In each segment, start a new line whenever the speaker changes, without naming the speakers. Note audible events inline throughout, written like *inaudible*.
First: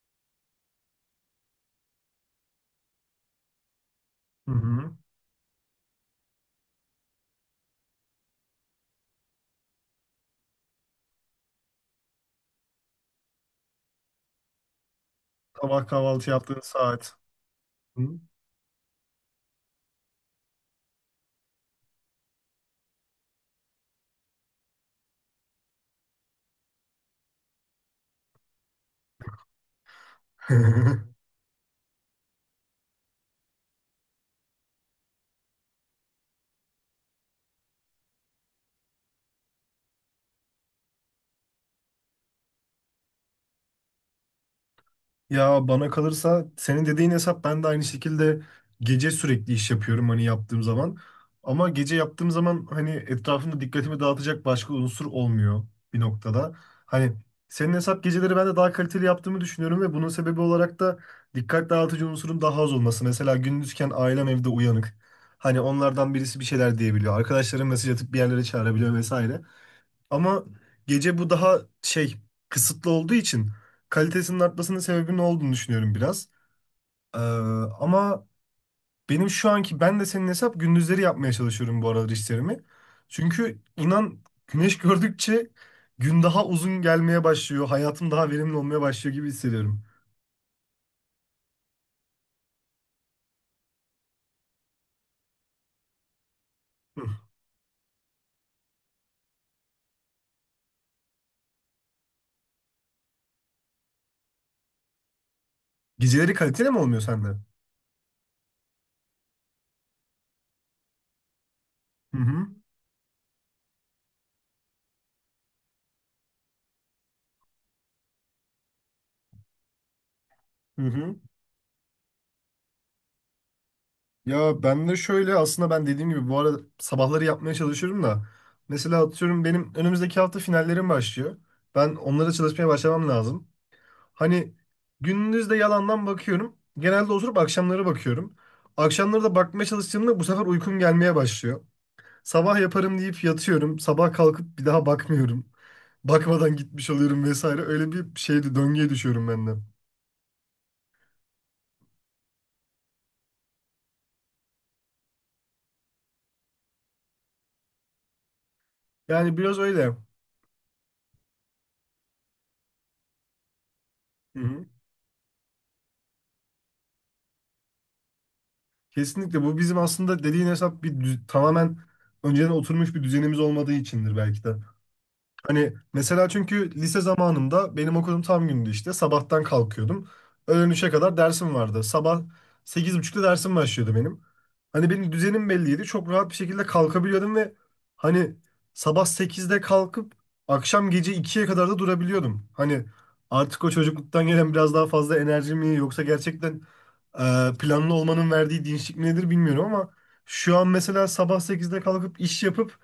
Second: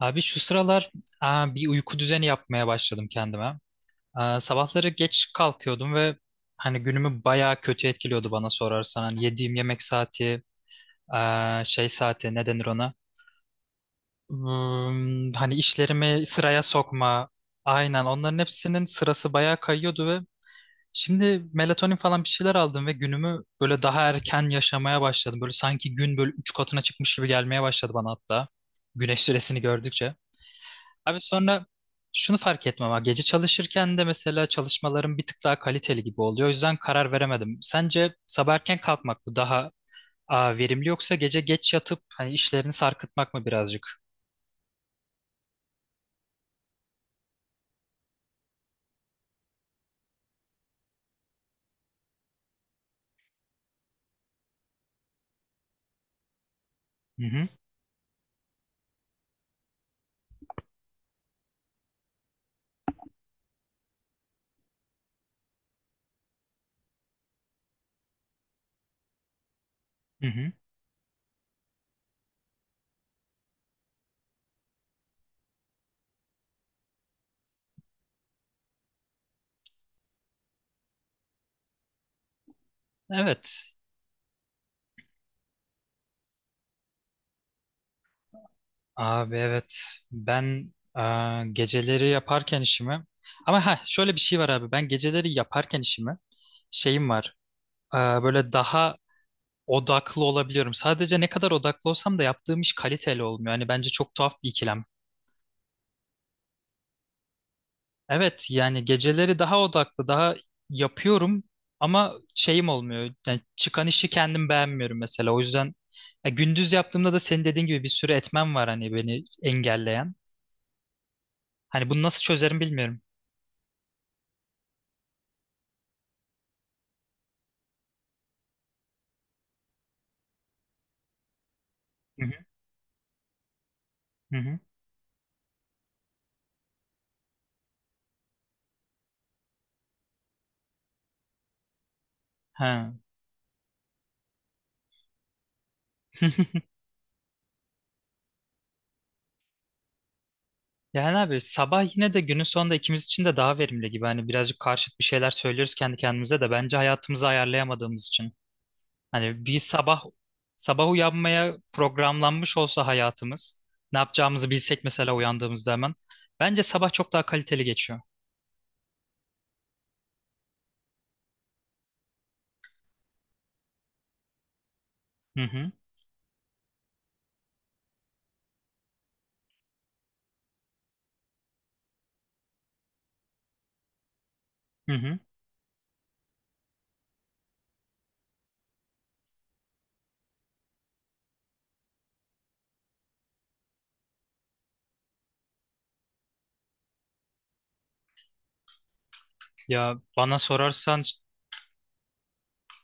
Abi şu sıralar bir uyku düzeni yapmaya başladım kendime.
Hı
Sabahları
hı.
geç kalkıyordum ve hani günümü bayağı kötü etkiliyordu bana sorarsan. Hani yediğim yemek saati, şey saati ne denir ona? Hani
Sabah
işlerimi
kahvaltı yaptığın
sıraya
saat.
sokma.
Hı.
Aynen onların hepsinin sırası bayağı kayıyordu ve şimdi melatonin falan bir şeyler aldım ve günümü böyle daha erken yaşamaya başladım. Böyle sanki gün böyle üç katına çıkmış gibi gelmeye başladı bana hatta. Güneş süresini gördükçe. Abi
*laughs*
sonra şunu fark etmem ha. Gece çalışırken de mesela çalışmalarım bir tık daha kaliteli gibi oluyor. O yüzden karar veremedim. Sence sabah erken kalkmak mı daha verimli yoksa gece geç yatıp hani işlerini sarkıtmak mı birazcık?
Ya bana kalırsa senin dediğin hesap ben de aynı şekilde gece sürekli iş yapıyorum hani yaptığım zaman. Ama gece yaptığım zaman hani etrafımda dikkatimi dağıtacak başka unsur olmuyor bir noktada. Hani
Hı hı.
senin hesap geceleri ben de daha kaliteli yaptığımı düşünüyorum ve bunun sebebi olarak da dikkat dağıtıcı unsurun daha az olması. Mesela gündüzken ailem evde uyanık. Hani onlardan birisi bir şeyler diyebiliyor. Arkadaşlarım mesaj atıp bir yerlere çağırabiliyor vesaire.
Hı
Ama
hı.
gece bu daha şey kısıtlı olduğu için kalitesinin artmasının sebebi ne olduğunu düşünüyorum biraz. Ee, ama benim şu anki ben de senin hesap gündüzleri yapmaya çalışıyorum bu aralar işlerimi. Çünkü
Evet.
inan güneş *laughs* gördükçe gün daha uzun gelmeye başlıyor. Hayatım daha verimli olmaya başlıyor gibi
Abi evet.
hissediyorum.
Ben geceleri yaparken işimi ama ha şöyle bir şey var abi. Ben geceleri yaparken işimi
Hı.
şeyim var. Böyle daha odaklı olabiliyorum. Sadece ne kadar odaklı olsam da yaptığım iş kaliteli olmuyor. Hani bence çok tuhaf bir ikilem.
Geceleri kaliteli mi olmuyor sende?
Evet yani geceleri daha odaklı, daha yapıyorum ama
Hı hı.
şeyim olmuyor. Yani çıkan işi kendim beğenmiyorum mesela. O yüzden ya gündüz yaptığımda da senin dediğin gibi bir sürü etmen var hani beni engelleyen.
Hı hı.
Hani bunu nasıl çözerim bilmiyorum.
Ya ben de şöyle aslında ben dediğim gibi bu arada sabahları yapmaya çalışıyorum da mesela atıyorum benim önümüzdeki hafta finallerim başlıyor. Ben
Hı hı.
onlara çalışmaya başlamam lazım.
Hı
Hani
hı.
gündüz de yalandan bakıyorum. Genelde oturup akşamları bakıyorum. Akşamları da bakmaya çalıştığımda bu sefer uykum gelmeye başlıyor. Sabah
Ha.
yaparım deyip yatıyorum. Sabah kalkıp bir daha bakmıyorum. *laughs*
*laughs*
Bakmadan gitmiş oluyorum vesaire. Öyle bir şeydi döngüye düşüyorum ben de.
Yani abi sabah yine de günün sonunda ikimiz için de daha verimli gibi. Hani birazcık karşıt bir şeyler söylüyoruz kendi kendimize de bence hayatımızı ayarlayamadığımız için.
Yani
Hani
biraz
bir
öyle.
sabah sabah uyanmaya programlanmış olsa hayatımız, ne
Hı
yapacağımızı
hı.
bilsek mesela uyandığımızda hemen. Bence sabah çok daha kaliteli geçiyor.
Kesinlikle bu bizim aslında dediğin hesap bir tamamen önceden oturmuş bir düzenimiz olmadığı içindir belki de.
Hı
Hani
hı,
mesela çünkü lise zamanımda benim okulum tam gündü işte sabahtan kalkıyordum. Öğlen 3'e kadar dersim vardı. Sabah sekiz buçukta dersim başlıyordu benim. Hani
hı
benim
hı.
düzenim belliydi. Çok rahat bir şekilde kalkabiliyordum ve hani sabah sekizde kalkıp akşam gece ikiye kadar da durabiliyordum. Hani artık o çocukluktan gelen biraz daha fazla enerji mi yoksa gerçekten planlı olmanın verdiği dinçlik nedir bilmiyorum ama
Ya bana
şu an
sorarsan,
mesela sabah 8'de kalkıp iş yapıp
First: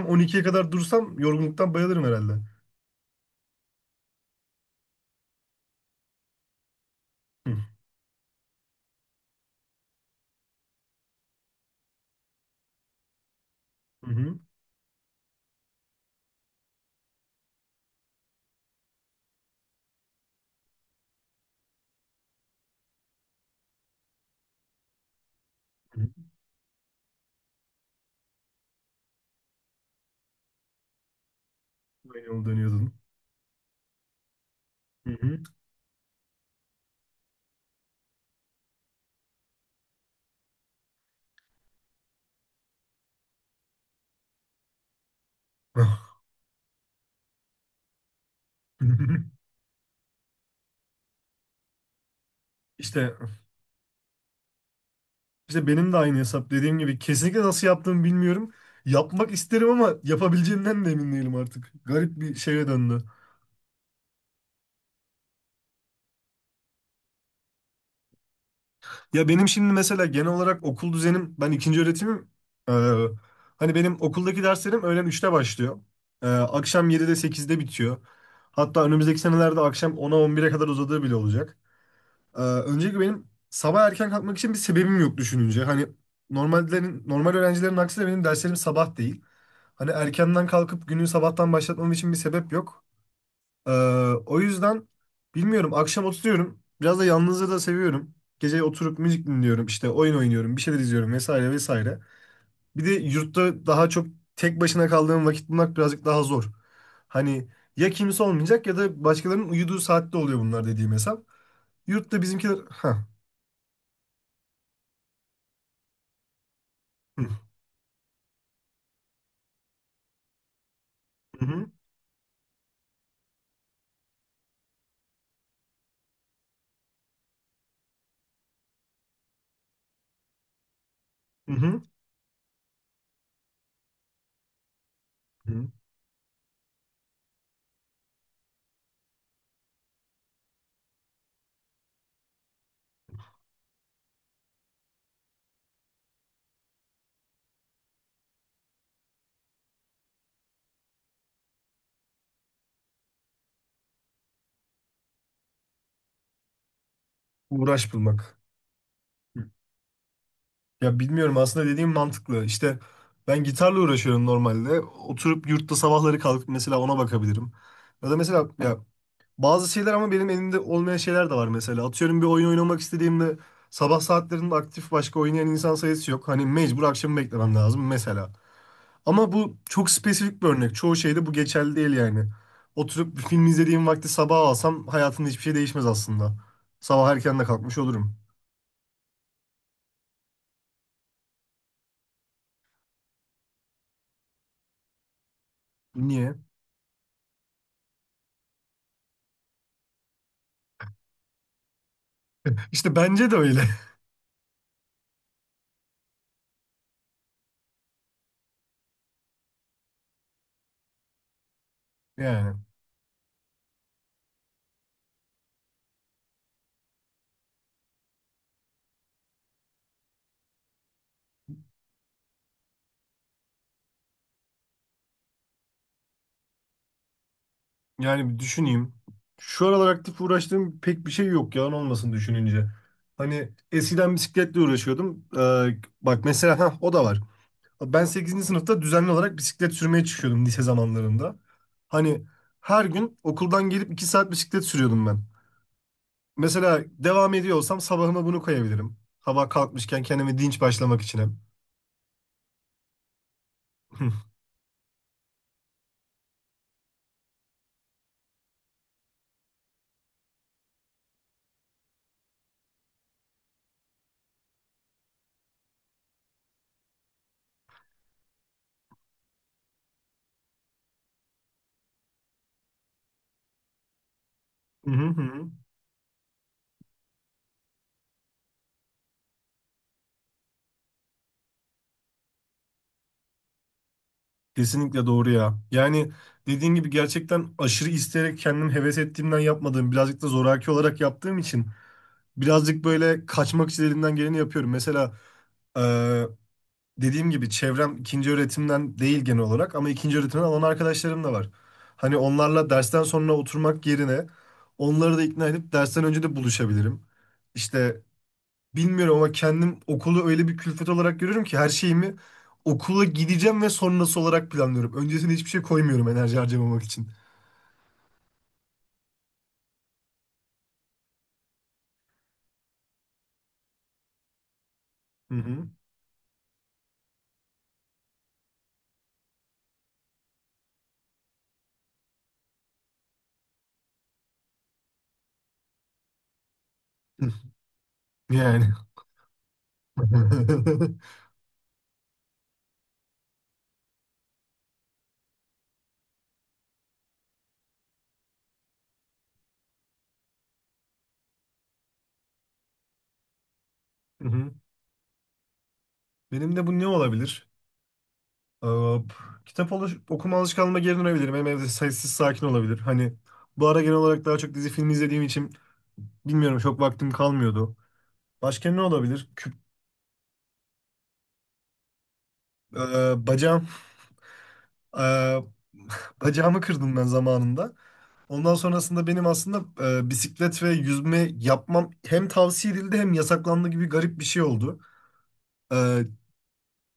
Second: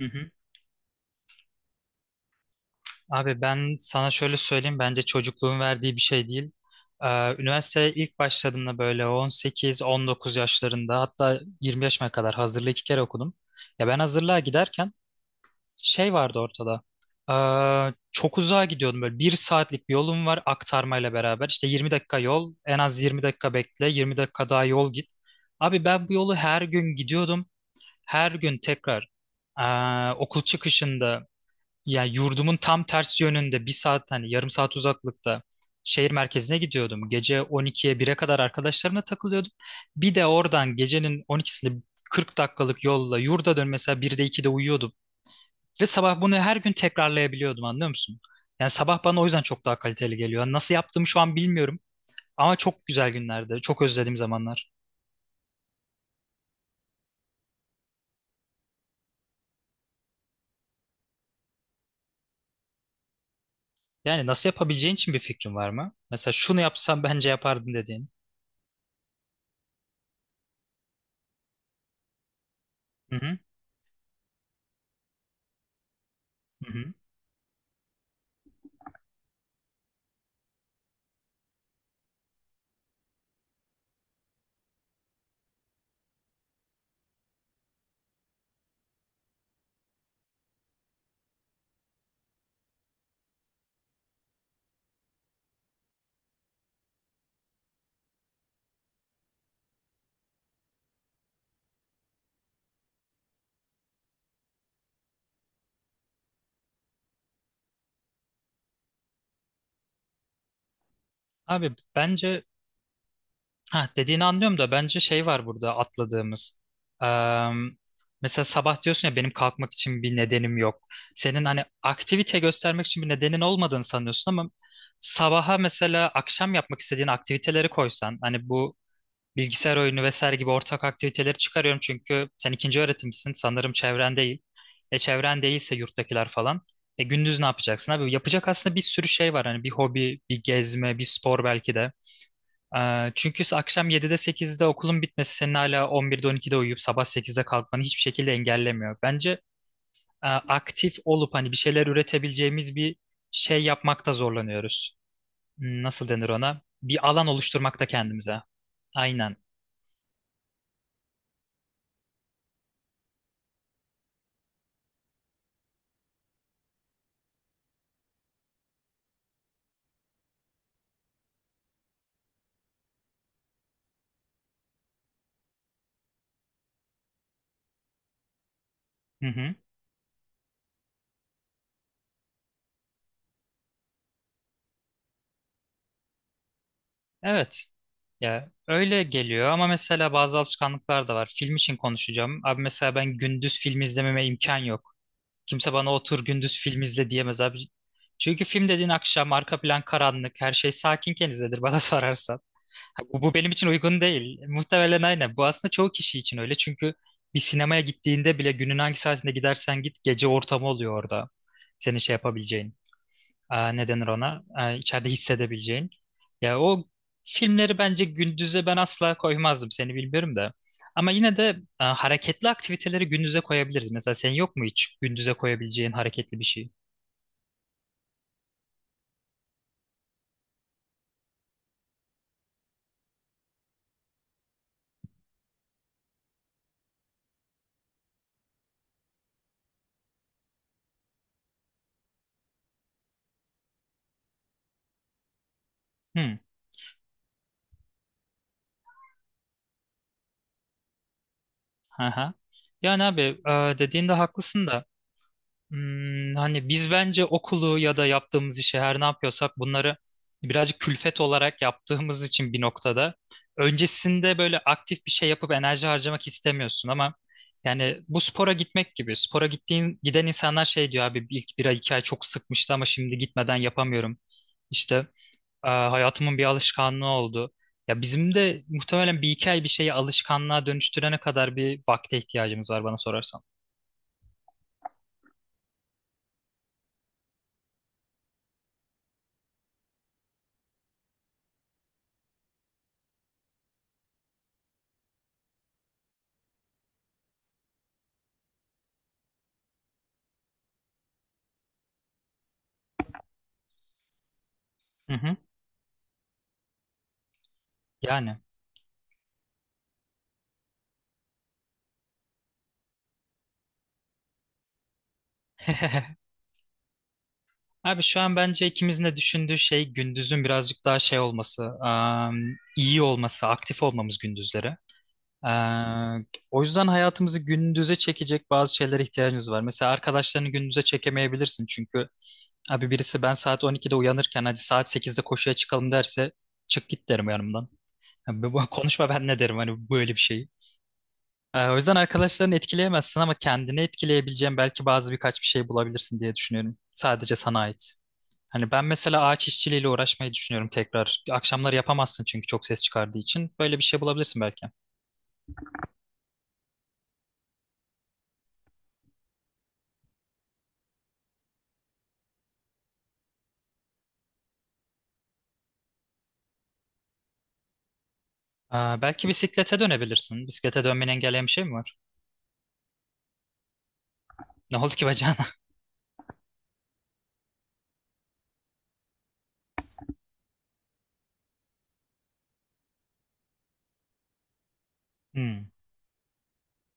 hı
on
hı.
ikiye kadar dursam yorgunluktan bayılırım herhalde.
Abi ben sana şöyle söyleyeyim, bence çocukluğun verdiği bir şey değil. Ee,
Hı
Üniversiteye ilk başladığımda böyle 18-19 yaşlarında hatta 20 yaşıma kadar hazırlığı iki kere okudum. Ya ben
hı.
hazırlığa giderken şey vardı ortada. Çok uzağa gidiyordum böyle bir saatlik bir yolum var aktarmayla beraber. İşte 20 dakika yol en az 20 dakika bekle 20 dakika daha yol git. Abi
Hı.
ben bu yolu her gün gidiyordum. Her gün tekrar okul çıkışında yani
Aynı yolu
yurdumun tam
dönüyordun.
ters yönünde bir saat hani yarım saat
Hı hı.
uzaklıkta şehir merkezine gidiyordum. Gece 12'ye bire kadar arkadaşlarımla takılıyordum. Bir de oradan gecenin 12'sinde 40 dakikalık yolla yurda dön mesela 1'de 2'de uyuyordum. Ve sabah bunu her gün tekrarlayabiliyordum anlıyor musun? Yani sabah bana o yüzden
*laughs*
çok daha kaliteli geliyor. Yani nasıl yaptığımı şu an bilmiyorum ama çok güzel
İşte
günlerde, çok özlediğim zamanlar.
işte benim de aynı hesap dediğim gibi kesinlikle nasıl yaptığımı bilmiyorum. Yapmak isterim ama yapabileceğimden de emin değilim artık. Garip bir şeye döndü.
Yani nasıl yapabileceğin için bir fikrin var mı? Mesela şunu yapsam bence yapardın dediğin.
Ya benim şimdi mesela genel olarak okul düzenim ben ikinci öğretimim. Ee,
Hı hı,
Hani benim okuldaki derslerim öğlen üçte başlıyor.
hı
Akşam
hı.
7'de sekizde bitiyor. Hatta önümüzdeki senelerde akşam ona on bire kadar uzadığı bile olacak. Öncelikle benim sabah erken kalkmak için bir sebebim yok düşününce. Hani normallerin normal öğrencilerin aksine benim derslerim sabah değil. Hani erkenden kalkıp günü sabahtan başlatmam için bir sebep yok. Ee, O yüzden bilmiyorum akşam oturuyorum. Biraz da yalnızlığı da seviyorum. Gece oturup müzik dinliyorum, işte oyun oynuyorum, bir şeyler izliyorum vesaire vesaire. Bir de yurtta daha çok tek başına kaldığım vakit bulmak birazcık daha zor. Hani ya kimse olmayacak ya da başkalarının uyuduğu saatte oluyor bunlar dediğim hesap.
Abi
Yurtta
bence
bizimkiler... Ha.
Ha, dediğini anlıyorum da bence şey var burada atladığımız.
Hı
Eee, Mesela sabah diyorsun ya benim kalkmak için bir nedenim yok. Senin hani
hı
aktivite göstermek için bir nedenin olmadığını sanıyorsun ama sabaha mesela akşam yapmak istediğin aktiviteleri koysan hani bu bilgisayar oyunu vesaire gibi ortak aktiviteleri
hı
çıkarıyorum
hı.
çünkü sen ikinci öğretimsin sanırım çevren değil. E çevren
Hı.
değilse yurttakiler falan. E gündüz ne yapacaksın abi? Yapacak aslında bir sürü şey var hani bir hobi, bir gezme, bir spor belki de. Çünkü akşam 7'de 8'de okulun bitmesi senin hala 11'de 12'de uyuyup sabah 8'de kalkmanı hiçbir şekilde engellemiyor. Bence aktif olup hani bir şeyler üretebileceğimiz bir şey yapmakta zorlanıyoruz. Nasıl denir ona? Bir alan oluşturmakta
Uğraş bulmak.
kendimize. Aynen.
Ya bilmiyorum aslında dediğim mantıklı. İşte ben gitarla uğraşıyorum normalde. Oturup yurtta sabahları kalkıp mesela ona bakabilirim. Ya da mesela ya bazı şeyler ama benim elimde olmayan şeyler de var mesela. Atıyorum bir oyun oynamak istediğimde sabah saatlerinde aktif başka oynayan insan sayısı yok. Hani mecbur akşamı beklemem lazım mesela.
Hı
Ama
hı.
bu çok spesifik bir örnek. Çoğu şeyde bu geçerli değil yani. Oturup bir film izlediğim vakti sabah alsam hayatımda hiçbir şey değişmez aslında. Sabah erken de
Evet.
kalkmış olurum.
Ya öyle geliyor ama mesela bazı alışkanlıklar da var. Film için konuşacağım. Abi mesela ben gündüz film izlememe imkan yok. Kimse bana otur
Niye?
gündüz film izle diyemez abi. Çünkü film dediğin akşam arka plan karanlık, her şey sakinken izlenir bana *laughs* sorarsan.
*laughs* İşte
Ha, Bu,
bence
bu
de
benim
öyle
için uygun değil. Muhtemelen aynen. Bu aslında çoğu kişi için öyle. Çünkü bir sinemaya gittiğinde bile günün hangi saatinde gidersen git gece ortamı oluyor orada. Senin şey
*laughs* yani.
yapabileceğin ne denir ona içeride hissedebileceğin. Ya o filmleri bence gündüze ben asla koymazdım seni bilmiyorum da. Ama yine de hareketli aktiviteleri gündüze koyabiliriz. Mesela senin yok mu hiç gündüze koyabileceğin hareketli bir şey?
Yani bir düşüneyim. Şu aralar aktif uğraştığım pek bir şey yok yalan olmasın düşününce. Hani eskiden bisikletle uğraşıyordum. Bak mesela ha o da var. Ben sekizinci sınıfta düzenli olarak bisiklet sürmeye çıkıyordum lise zamanlarında. Hani her gün okuldan gelip 2 saat bisiklet sürüyordum ben.
Hmm.
Mesela devam ediyor olsam sabahıma bunu koyabilirim. Sabah kalkmışken kendime dinç başlamak için
Aha. Yani abi dediğinde haklısın da. Hani biz bence okulu ya da yaptığımız işi her ne yapıyorsak bunları birazcık külfet olarak yaptığımız için bir noktada öncesinde böyle aktif bir şey yapıp enerji harcamak istemiyorsun ama yani bu spora gitmek gibi spora gittiğin giden insanlar şey diyor abi ilk bir ay iki ay çok sıkmıştı ama şimdi gitmeden yapamıyorum. İşte
hem. *laughs*
hayatımın bir alışkanlığı oldu. Ya bizim de muhtemelen bir iki ay bir şeyi alışkanlığa dönüştürene kadar bir vakte ihtiyacımız var bana sorarsan.
Kesinlikle doğru ya. Yani dediğin gibi gerçekten aşırı isteyerek kendim heves ettiğimden yapmadığım, birazcık da zoraki olarak yaptığım için birazcık böyle kaçmak için elimden geleni yapıyorum. Mesela Ee, dediğim gibi çevrem ikinci öğretimden değil genel olarak ama ikinci öğretimden olan arkadaşlarım da var. Hani onlarla dersten sonra oturmak yerine
Hı
onları da
hı.
ikna edip dersten önce de buluşabilirim. İşte
Yani.
bilmiyorum ama kendim okulu öyle bir külfet olarak görüyorum ki her şeyimi okula gideceğim ve sonrası olarak planlıyorum. Öncesine hiçbir şey koymuyorum
*laughs*
enerji harcamamak için.
Abi şu an bence ikimizin de düşündüğü şey gündüzün birazcık daha şey olması, iyi olması, aktif olmamız gündüzleri.
Hı hı.
Eee, O yüzden hayatımızı gündüze çekecek bazı şeylere ihtiyacımız var. Mesela arkadaşlarını gündüze çekemeyebilirsin çünkü abi birisi ben saat 12'de uyanırken hadi saat 8'de koşuya çıkalım derse çık git
Hı.
derim yanımdan. Yani
Yani.
konuşma ben ne derim hani böyle bir şey.
*laughs*
O yüzden arkadaşlarını etkileyemezsin ama kendini etkileyebileceğin belki bazı birkaç bir şey bulabilirsin diye düşünüyorum. Sadece sana ait. Hani ben mesela ağaç işçiliğiyle uğraşmayı düşünüyorum tekrar. Akşamları yapamazsın çünkü çok ses çıkardığı için. Böyle bir şey
Hı
bulabilirsin
hı.
belki.
Benim de bu ne olabilir? Hop. Okuma alışkanlığıma geri dönebilirim. Hem evde sessiz sakin olabilir. Hani bu ara genel olarak daha çok dizi film izlediğim için bilmiyorum çok vaktim kalmıyordu. Başka ne
Belki
olabilir?
bisiklete dönebilirsin. Bisiklete dönmeni engelleyen bir şey mi var?
Eee, bacağım,
*laughs* Ne oldu ki bacağına?
eee, bacağımı kırdım ben zamanında. Ondan sonrasında benim aslında bisiklet ve yüzme yapmam hem tavsiye edildi hem yasaklandı gibi garip bir şey oldu.
*laughs* Hmm.
E,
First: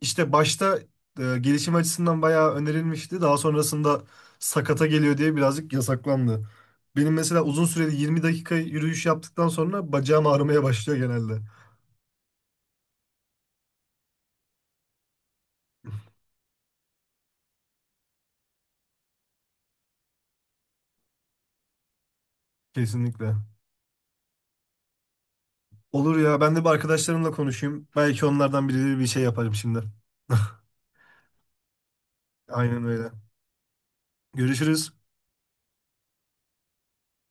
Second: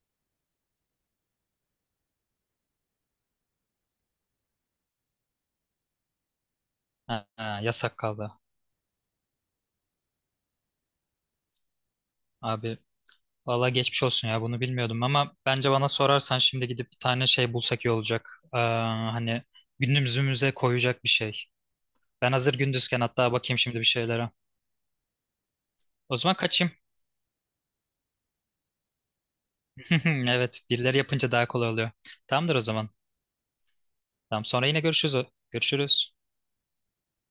işte başta gelişim açısından bayağı önerilmişti. Daha sonrasında sakata geliyor diye birazcık yasaklandı. Benim
Ha,
mesela
ha,
uzun süreli
yasak
20
kaldı.
dakika yürüyüş yaptıktan sonra bacağım ağrımaya başlıyor genelde.
Abi valla geçmiş olsun ya bunu bilmiyordum ama bence bana sorarsan şimdi gidip bir tane şey bulsak iyi olacak. Hani gündüzümüze koyacak bir şey. Ben hazır gündüzken hatta
Kesinlikle.
bakayım şimdi bir şeylere. O
Olur
zaman
ya ben de bir
kaçayım.
arkadaşlarımla konuşayım. Belki onlardan biri bir şey yaparım şimdi.
*laughs*
*laughs*
Evet, birileri yapınca daha kolay oluyor. Tamamdır o
Aynen
zaman.
öyle.
Tamam, sonra yine
Görüşürüz.
görüşürüz. Görüşürüz.